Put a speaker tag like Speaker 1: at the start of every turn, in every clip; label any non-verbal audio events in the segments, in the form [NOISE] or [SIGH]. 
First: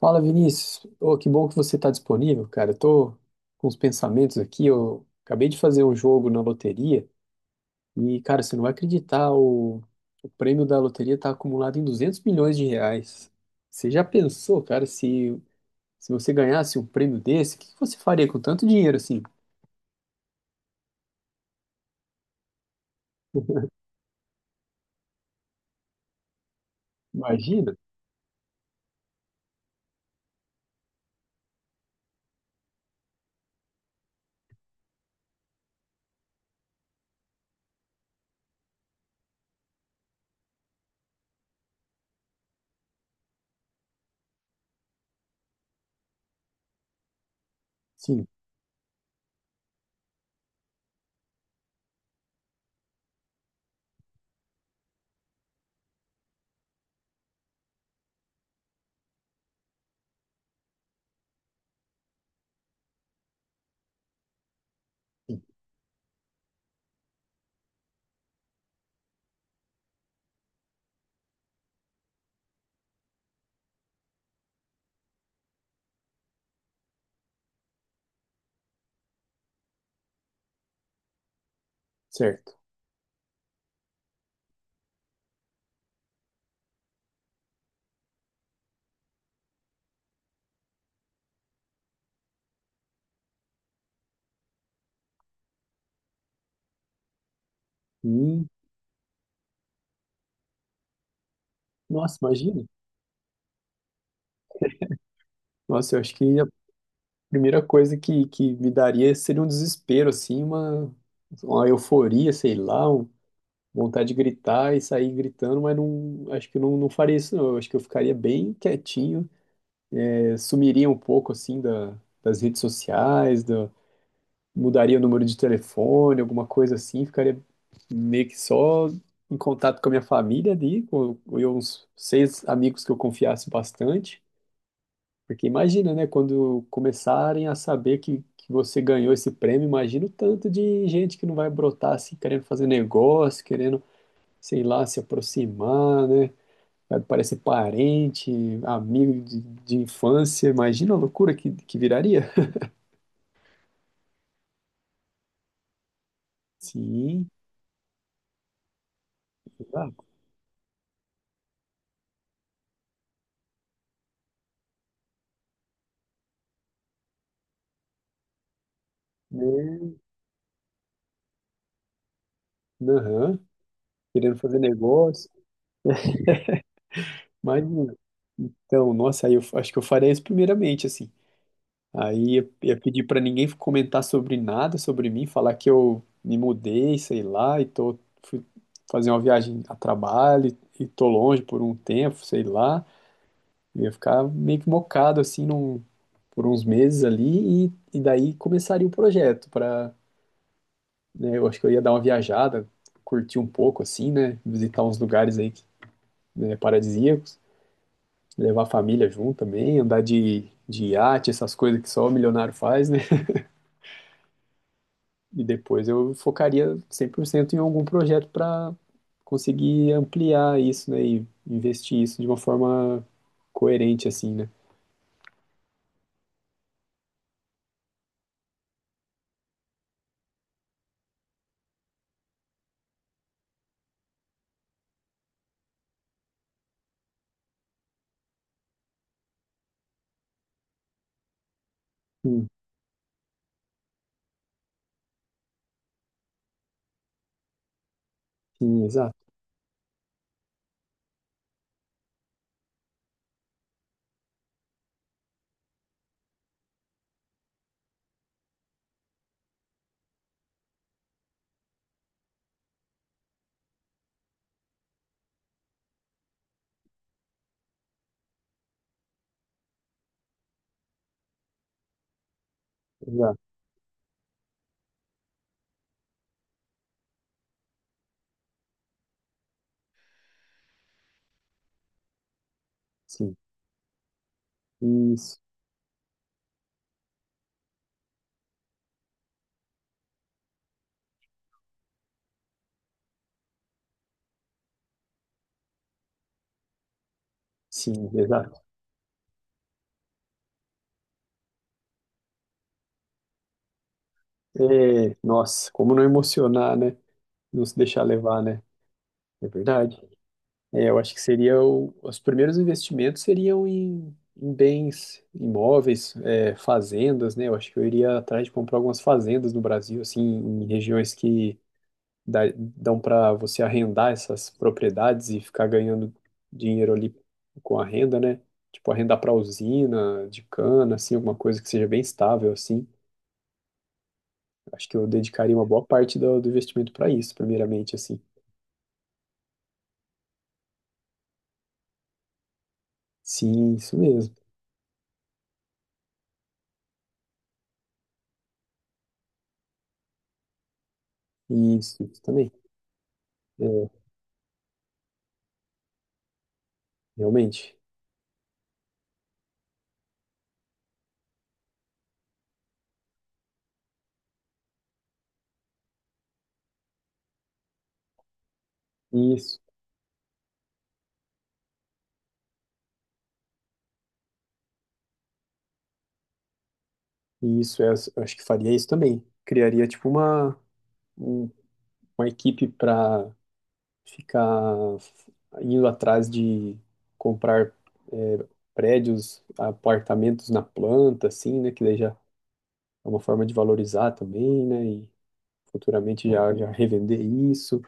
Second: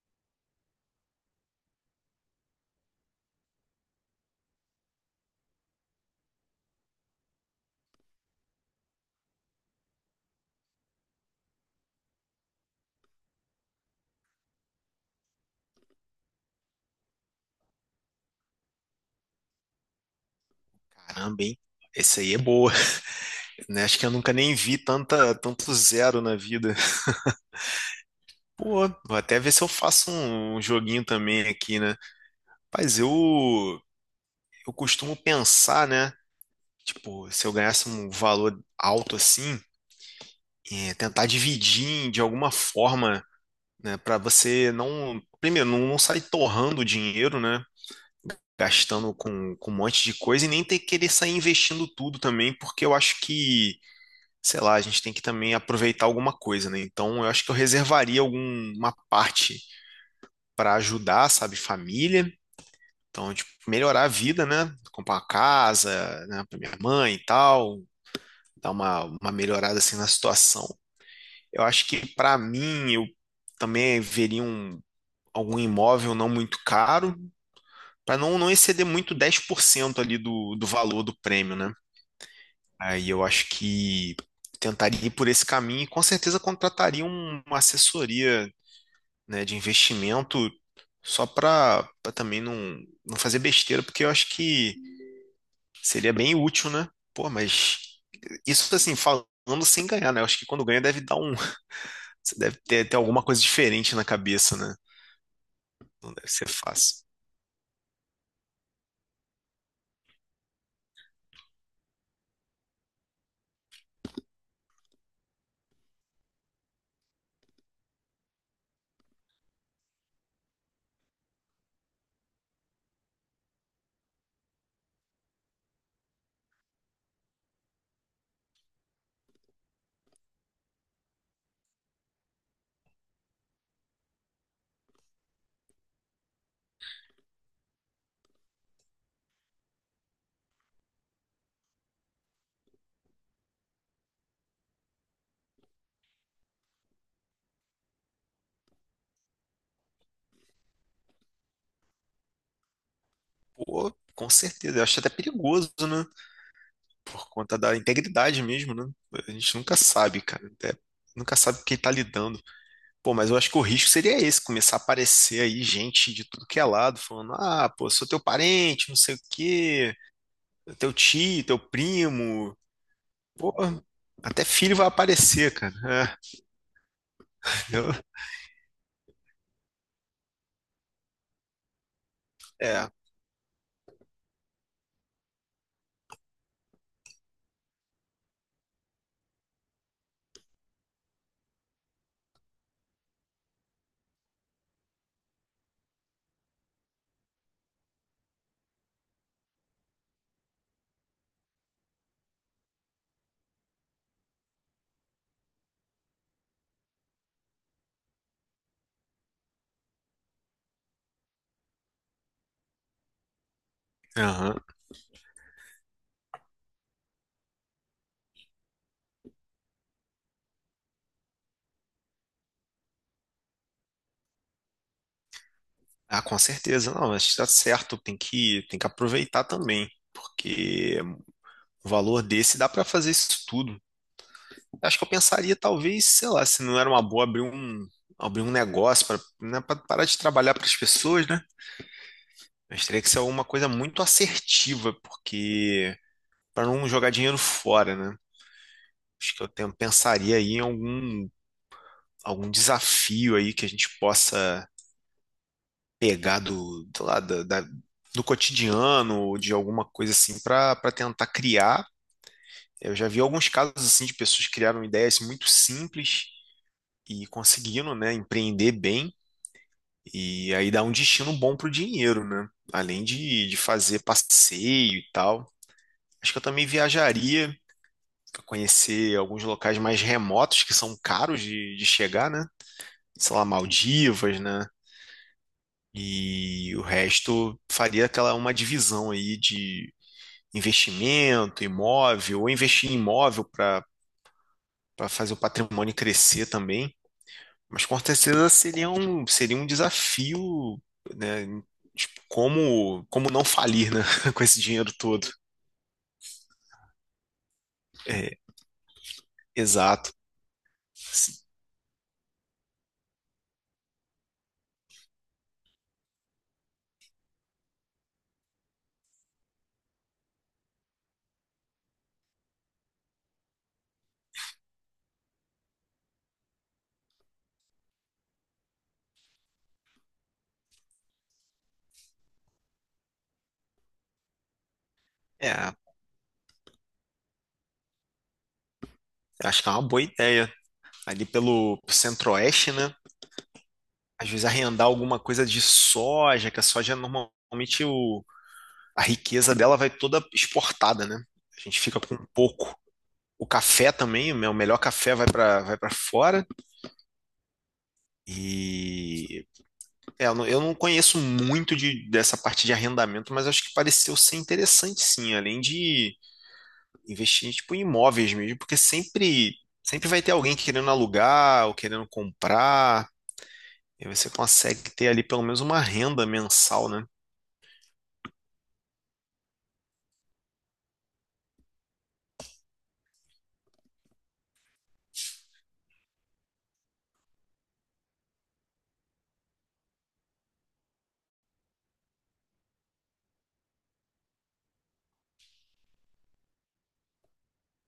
Speaker 1: Fala, Vinícius. Ô, que bom que você está disponível, cara. Eu tô com os pensamentos aqui. Eu acabei de fazer um jogo na loteria e, cara, você não vai acreditar, o prêmio da loteria está acumulado em R$ 200 milhões. Você já pensou, cara, se você ganhasse um prêmio desse, o que que você faria com tanto dinheiro assim?
Speaker 2: Caramba, hein? Esse aí é boa, [LAUGHS]
Speaker 1: [LAUGHS]
Speaker 2: né? Acho que eu nunca nem vi tanto zero na vida.
Speaker 1: Imagina?
Speaker 2: Pô, vou até ver se eu faço um joguinho também aqui, né? Mas eu, eu costumo pensar, né? Tipo, se eu ganhasse um valor alto assim, tentar de alguma forma, né? Pra você não, primeiro, não sair torrando o dinheiro, né?
Speaker 1: Sim,
Speaker 2: Gastando com um monte de coisa e nem ter que querer sair investindo tudo também, porque eu acho que sei lá, a gente tem que também aproveitar alguma coisa, né? Então, eu acho que eu reservaria alguma parte para ajudar, sabe, família. Então, tipo, melhorar a vida, né? Comprar uma casa, né, para minha mãe e tal, dar uma melhorada assim na situação. Eu acho que para mim, eu também algum imóvel não muito caro, para não, não exceder muito 10% ali do valor do prêmio, né?
Speaker 1: certo.
Speaker 2: Aí eu acho que tentaria ir por esse caminho e com certeza contrataria uma assessoria, né, de investimento só para também não, não fazer besteira, porque eu acho que seria bem útil, né? Pô, mas
Speaker 1: Hum,
Speaker 2: isso assim, falando sem ganhar, né? Eu acho que quando ganha deve dar um.
Speaker 1: nossa,
Speaker 2: [LAUGHS] Você deve
Speaker 1: imagina.
Speaker 2: ter alguma coisa diferente na cabeça, né?
Speaker 1: Nossa, eu
Speaker 2: Não
Speaker 1: acho
Speaker 2: deve
Speaker 1: que a
Speaker 2: ser fácil.
Speaker 1: primeira coisa que me daria seria um desespero, assim, uma euforia, sei lá, um vontade de gritar e sair gritando, mas não, acho que não faria isso não. Eu acho que eu ficaria bem quietinho, sumiria um pouco assim da, das redes sociais, mudaria o número de telefone, alguma coisa assim, ficaria meio que só em contato com a minha família ali, com eu, uns seis amigos que eu confiasse bastante. Porque imagina, né, quando começarem a saber que você ganhou esse prêmio, imagina o tanto de gente que não vai brotar assim, querendo fazer negócio, querendo sei lá, se aproximar, né? Vai parecer parente, amigo de infância. Imagina a loucura que viraria.
Speaker 2: Pô, com certeza. Eu acho até perigoso, né? Por
Speaker 1: Sim,
Speaker 2: conta da integridade mesmo, né? A gente nunca
Speaker 1: exato.
Speaker 2: sabe, cara. Nunca sabe com quem tá lidando. Pô, mas eu acho que o risco seria esse, começar a aparecer aí gente de tudo que é lado, falando, ah, pô, sou teu parente, não sei o quê,
Speaker 1: Né?
Speaker 2: teu tio, teu primo,
Speaker 1: Aham.
Speaker 2: pô,
Speaker 1: Querendo
Speaker 2: até
Speaker 1: fazer
Speaker 2: filho vai
Speaker 1: negócio.
Speaker 2: aparecer, cara.
Speaker 1: Mas,
Speaker 2: [LAUGHS]
Speaker 1: então, nossa, aí eu acho que eu faria isso primeiramente, assim. Aí ia,
Speaker 2: É,
Speaker 1: ia
Speaker 2: eu- é,
Speaker 1: pedir pra ninguém comentar sobre nada, sobre mim, falar que eu me mudei, sei lá, e fui fazer uma viagem a trabalho e tô longe por um tempo, sei lá. Eu ia ficar meio que mocado assim por uns meses ali e daí começaria o projeto para, né, eu acho que eu ia dar uma viajada, curtir um pouco assim, né, visitar uns lugares aí, né, paradisíacos, levar a família junto também, andar de iate, essas coisas que só o milionário faz, né?
Speaker 2: aham.
Speaker 1: E depois eu focaria 100% em algum projeto para conseguir ampliar isso, né, e investir isso de uma forma coerente assim, né?
Speaker 2: Ah, com certeza, não, mas tá certo, tem que aproveitar também, porque o valor desse dá pra fazer isso tudo. Acho que eu pensaria, talvez, sei lá, se não era uma boa abrir um negócio para, né, para parar de trabalhar para as pessoas, né?
Speaker 1: Sim,
Speaker 2: Mas teria que ser alguma coisa muito assertiva, porque para não jogar dinheiro fora, né?
Speaker 1: sim, exato,
Speaker 2: Acho que pensaria aí em algum desafio aí que a gente possa pegar lá, do cotidiano, ou de alguma coisa assim, para tentar criar. Eu já vi alguns casos assim de pessoas que criaram ideias muito simples e conseguiram, né, empreender bem. E aí dá um destino bom pro dinheiro, né? Além
Speaker 1: exato,
Speaker 2: de fazer passeio e tal. Acho que eu também viajaria para conhecer alguns locais mais remotos que são caros de chegar, né? Sei
Speaker 1: sim.
Speaker 2: lá, Maldivas, né?
Speaker 1: Isso.
Speaker 2: E o resto faria aquela uma divisão aí de investimento, imóvel, ou investir em imóvel para fazer o patrimônio crescer também. Mas com
Speaker 1: Sim,
Speaker 2: certeza
Speaker 1: exato.
Speaker 2: seria um desafio, né? Tipo, como não falir, né? [LAUGHS] Com esse dinheiro
Speaker 1: É,
Speaker 2: todo.
Speaker 1: nossa, como não emocionar, né? Não se deixar
Speaker 2: É,
Speaker 1: levar, né? É verdade.
Speaker 2: exato.
Speaker 1: É, eu acho que
Speaker 2: Sim.
Speaker 1: seria os primeiros investimentos seriam em bens imóveis, fazendas, né? Eu acho que eu iria atrás de comprar algumas fazendas no Brasil, assim, em regiões que dão para você arrendar essas propriedades e ficar ganhando dinheiro ali com a renda, né? Tipo, arrendar para usina de cana, assim, alguma coisa que seja bem estável, assim. Acho que eu dedicaria uma
Speaker 2: É,
Speaker 1: boa parte do investimento para isso, primeiramente, assim.
Speaker 2: acho que é uma boa ideia. Ali pelo centro-oeste, né?
Speaker 1: Sim, isso
Speaker 2: Às
Speaker 1: mesmo.
Speaker 2: vezes arrendar alguma coisa de soja, que a soja normalmente a riqueza dela vai toda exportada, né? A gente fica
Speaker 1: Isso,
Speaker 2: com
Speaker 1: isso também.
Speaker 2: pouco. O
Speaker 1: É,
Speaker 2: café também, o meu melhor café vai para vai para fora.
Speaker 1: realmente.
Speaker 2: E é, eu não conheço muito dessa parte de arrendamento, mas acho que pareceu ser interessante sim, além de investir tipo, em imóveis mesmo, porque sempre,
Speaker 1: Isso,
Speaker 2: sempre vai ter alguém querendo alugar ou querendo comprar, e você consegue ter ali pelo menos uma renda mensal, né?
Speaker 1: isso. Eu acho que faria isso também. Criaria, tipo, um- uma equipe para ficar indo atrás de comprar é, prédios, apartamentos na planta, assim, né? Que daí já é uma forma de valorizar também, né? E futuramente já, já revender isso.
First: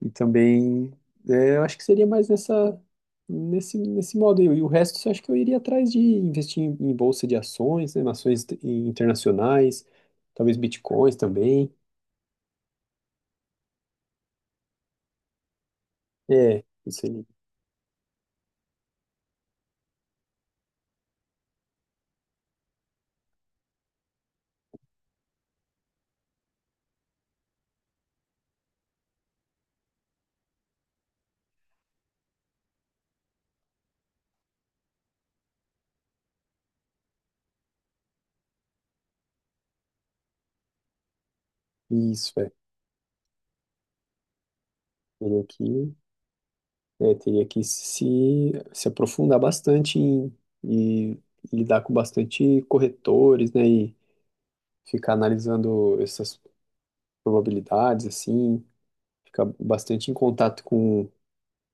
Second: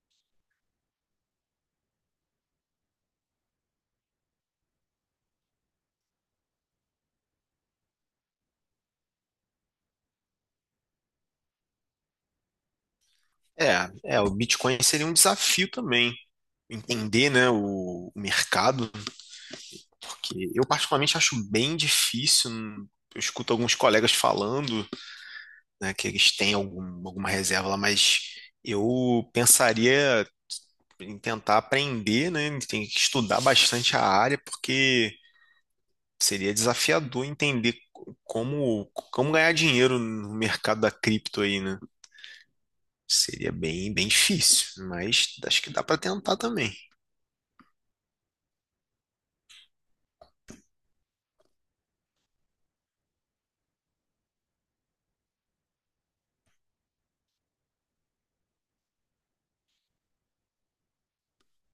Speaker 1: E também, eu acho que seria mais nesse modo aí. E o resto, eu acho que eu iria atrás de investir em bolsa de ações, né, ações internacionais, talvez bitcoins também.
Speaker 2: É, é, o Bitcoin seria um desafio também,
Speaker 1: É, isso aí.
Speaker 2: entender, né, o mercado, porque eu particularmente acho bem difícil, eu escuto alguns colegas falando né, que eles têm alguma reserva lá, mas eu pensaria em tentar aprender, né? Tem que estudar bastante a área, porque seria desafiador entender como, como ganhar dinheiro no mercado da cripto aí, né?
Speaker 1: Isso, é.
Speaker 2: Seria bem difícil, mas
Speaker 1: Teria
Speaker 2: acho que dá
Speaker 1: que,
Speaker 2: para tentar também.
Speaker 1: teria que se aprofundar bastante e lidar com bastante corretores, né? E ficar analisando essas probabilidades, assim, ficar bastante em contato com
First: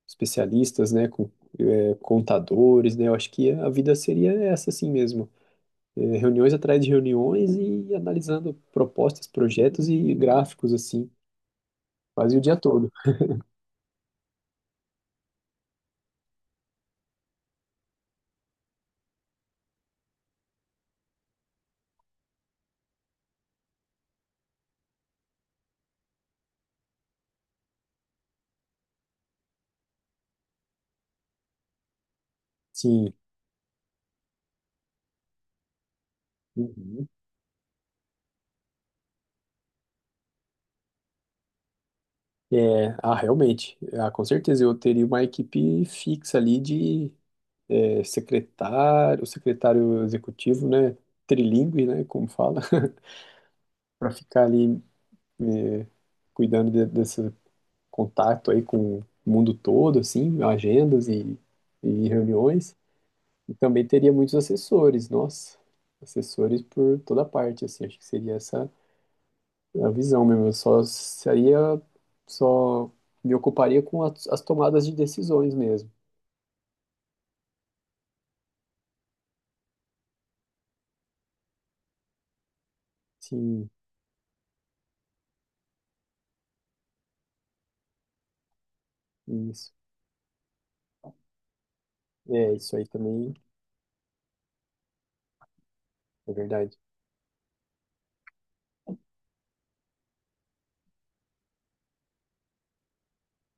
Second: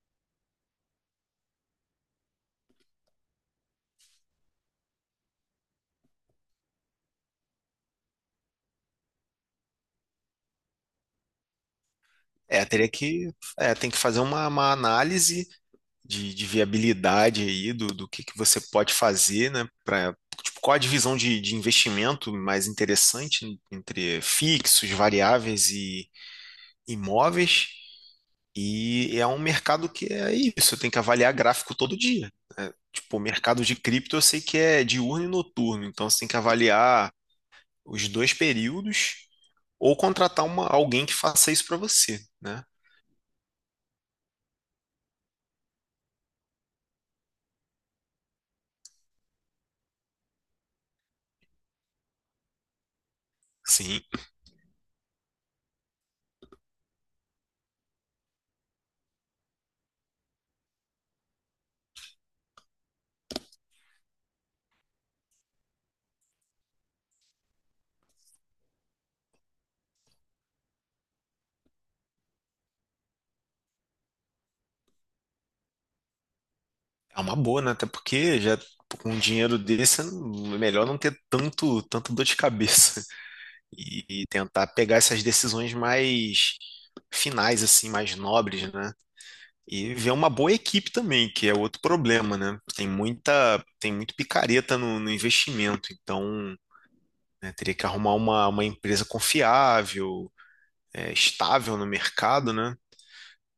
Speaker 1: especialistas, né, com contadores, né? Eu acho que a vida seria essa assim mesmo. É, reuniões atrás de reuniões e analisando propostas, projetos e gráficos, assim, quase o dia
Speaker 2: É, teria
Speaker 1: todo.
Speaker 2: que, é, tem que fazer uma análise de viabilidade aí do que você pode fazer, né? Pra, tipo, qual a divisão de investimento mais interessante entre fixos, variáveis e imóveis? E é um mercado que é isso, eu tenho que avaliar gráfico todo dia. Né?
Speaker 1: Sim.
Speaker 2: Tipo, o mercado de cripto eu sei que é diurno e noturno, então você tem que
Speaker 1: Uhum.
Speaker 2: avaliar os dois períodos ou contratar uma, alguém que faça isso para você, né?
Speaker 1: É, ah, realmente. Ah, com certeza eu teria uma equipe fixa ali de secretário, secretário executivo, né? Trilingue, né? Como fala, [LAUGHS]
Speaker 2: Sim,
Speaker 1: para ficar ali é, cuidando contato aí com o mundo todo, assim, agendas e reuniões. E também teria muitos assessores, nossa, assessores por toda parte, assim, acho que seria essa a visão mesmo. Eu só me ocuparia com as, as tomadas de decisões mesmo.
Speaker 2: é uma boa, né? Até porque já com um dinheiro desse é melhor não ter tanto dor de cabeça
Speaker 1: Sim,
Speaker 2: [LAUGHS] e tentar pegar essas decisões mais finais, assim, mais nobres, né?
Speaker 1: isso.
Speaker 2: E ver uma boa equipe também, que é outro problema,
Speaker 1: É,
Speaker 2: né?
Speaker 1: isso aí também
Speaker 2: Tem muito picareta no investimento,
Speaker 1: é
Speaker 2: então
Speaker 1: verdade.
Speaker 2: né, teria que arrumar uma empresa confiável, é, estável no mercado, né?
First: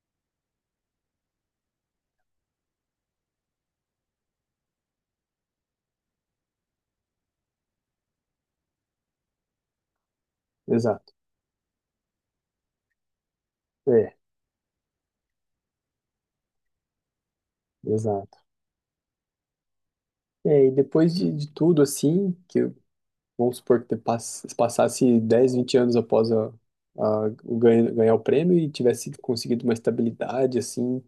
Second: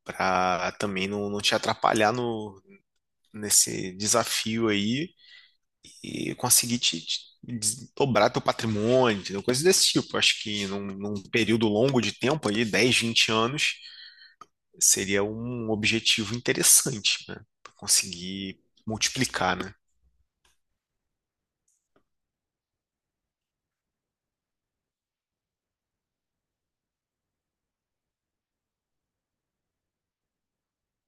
Speaker 2: Para também não, não te atrapalhar no, nesse desafio aí e conseguir te dobrar teu patrimônio, entendeu? Coisas desse tipo. Acho que
Speaker 1: Exato.
Speaker 2: num período longo de tempo, ali, 10 20 anos,
Speaker 1: É,
Speaker 2: seria um objetivo interessante, né? Pra
Speaker 1: exato.
Speaker 2: conseguir multiplicar, né?
Speaker 1: É, e depois de tudo, assim, que vamos supor que te passasse 10 20 anos após ganhar o prêmio e tivesse conseguido uma estabilidade, assim,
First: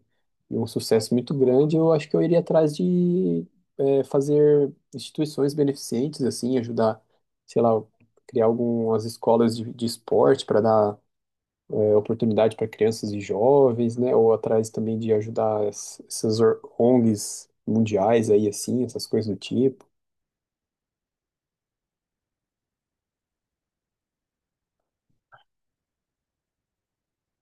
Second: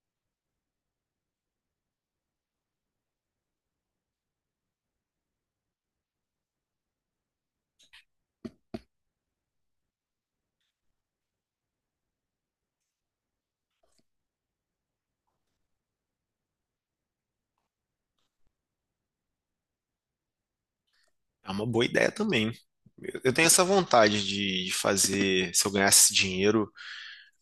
Speaker 1: e um sucesso muito grande, eu acho que eu iria atrás de fazer instituições beneficentes, assim, ajudar, sei lá, criar algumas escolas de esporte para dar oportunidade para crianças e jovens, né? Ou atrás também de ajudar essas ONGs mundiais aí, assim, essas coisas do tipo.
Speaker 2: É uma boa ideia também. Eu tenho essa vontade de fazer, se eu ganhasse dinheiro,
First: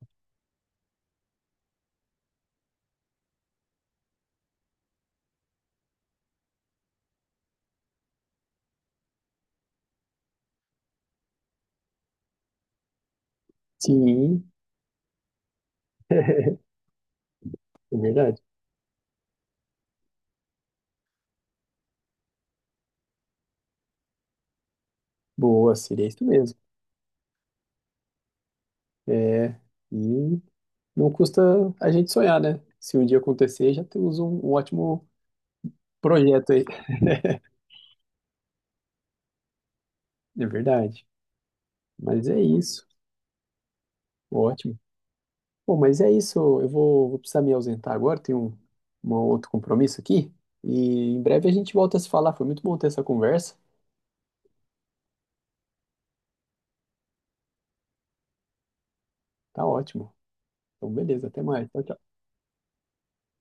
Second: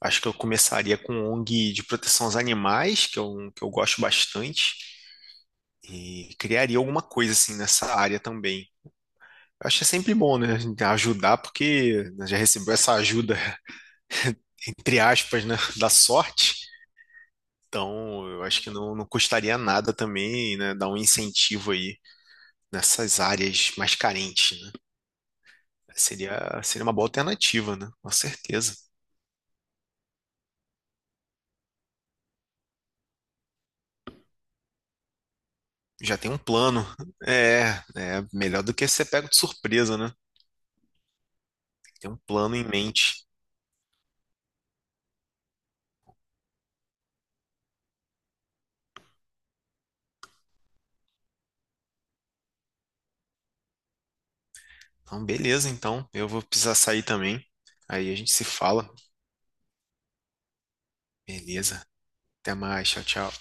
Speaker 2: acho que eu começaria com ONG de proteção aos animais, que é um que eu gosto bastante, e criaria alguma coisa assim nessa área também. Acho que é sempre bom, né? A gente ajudar, porque né, já recebeu essa ajuda,
Speaker 1: Sim,
Speaker 2: [LAUGHS] entre aspas, né? Da
Speaker 1: [LAUGHS] é
Speaker 2: sorte. Então,
Speaker 1: verdade.
Speaker 2: eu acho que não, não custaria nada também, né? Dar um incentivo aí nessas áreas mais carentes, né?
Speaker 1: Boa, seria isso mesmo.
Speaker 2: Seria, seria uma boa alternativa, né? Com certeza.
Speaker 1: É, e não custa a gente sonhar, né? Se um dia acontecer, já temos um ótimo
Speaker 2: Já tem um
Speaker 1: projeto aí.
Speaker 2: plano.
Speaker 1: [LAUGHS]
Speaker 2: É, é melhor do que ser pego de surpresa, né?
Speaker 1: É verdade.
Speaker 2: Tem um
Speaker 1: Mas é
Speaker 2: plano em
Speaker 1: isso.
Speaker 2: mente.
Speaker 1: Ótimo. Bom, mas é isso. Eu vou precisar me ausentar agora. Tenho um outro compromisso aqui. E em breve a gente volta a se falar. Foi muito bom ter essa conversa.
Speaker 2: Então, beleza, então. Eu vou precisar sair também. Aí a gente se fala.
Speaker 1: Tá ótimo. Então, beleza. Até mais. Tchau,
Speaker 2: Beleza.
Speaker 1: tchau.
Speaker 2: Até mais. Tchau, tchau.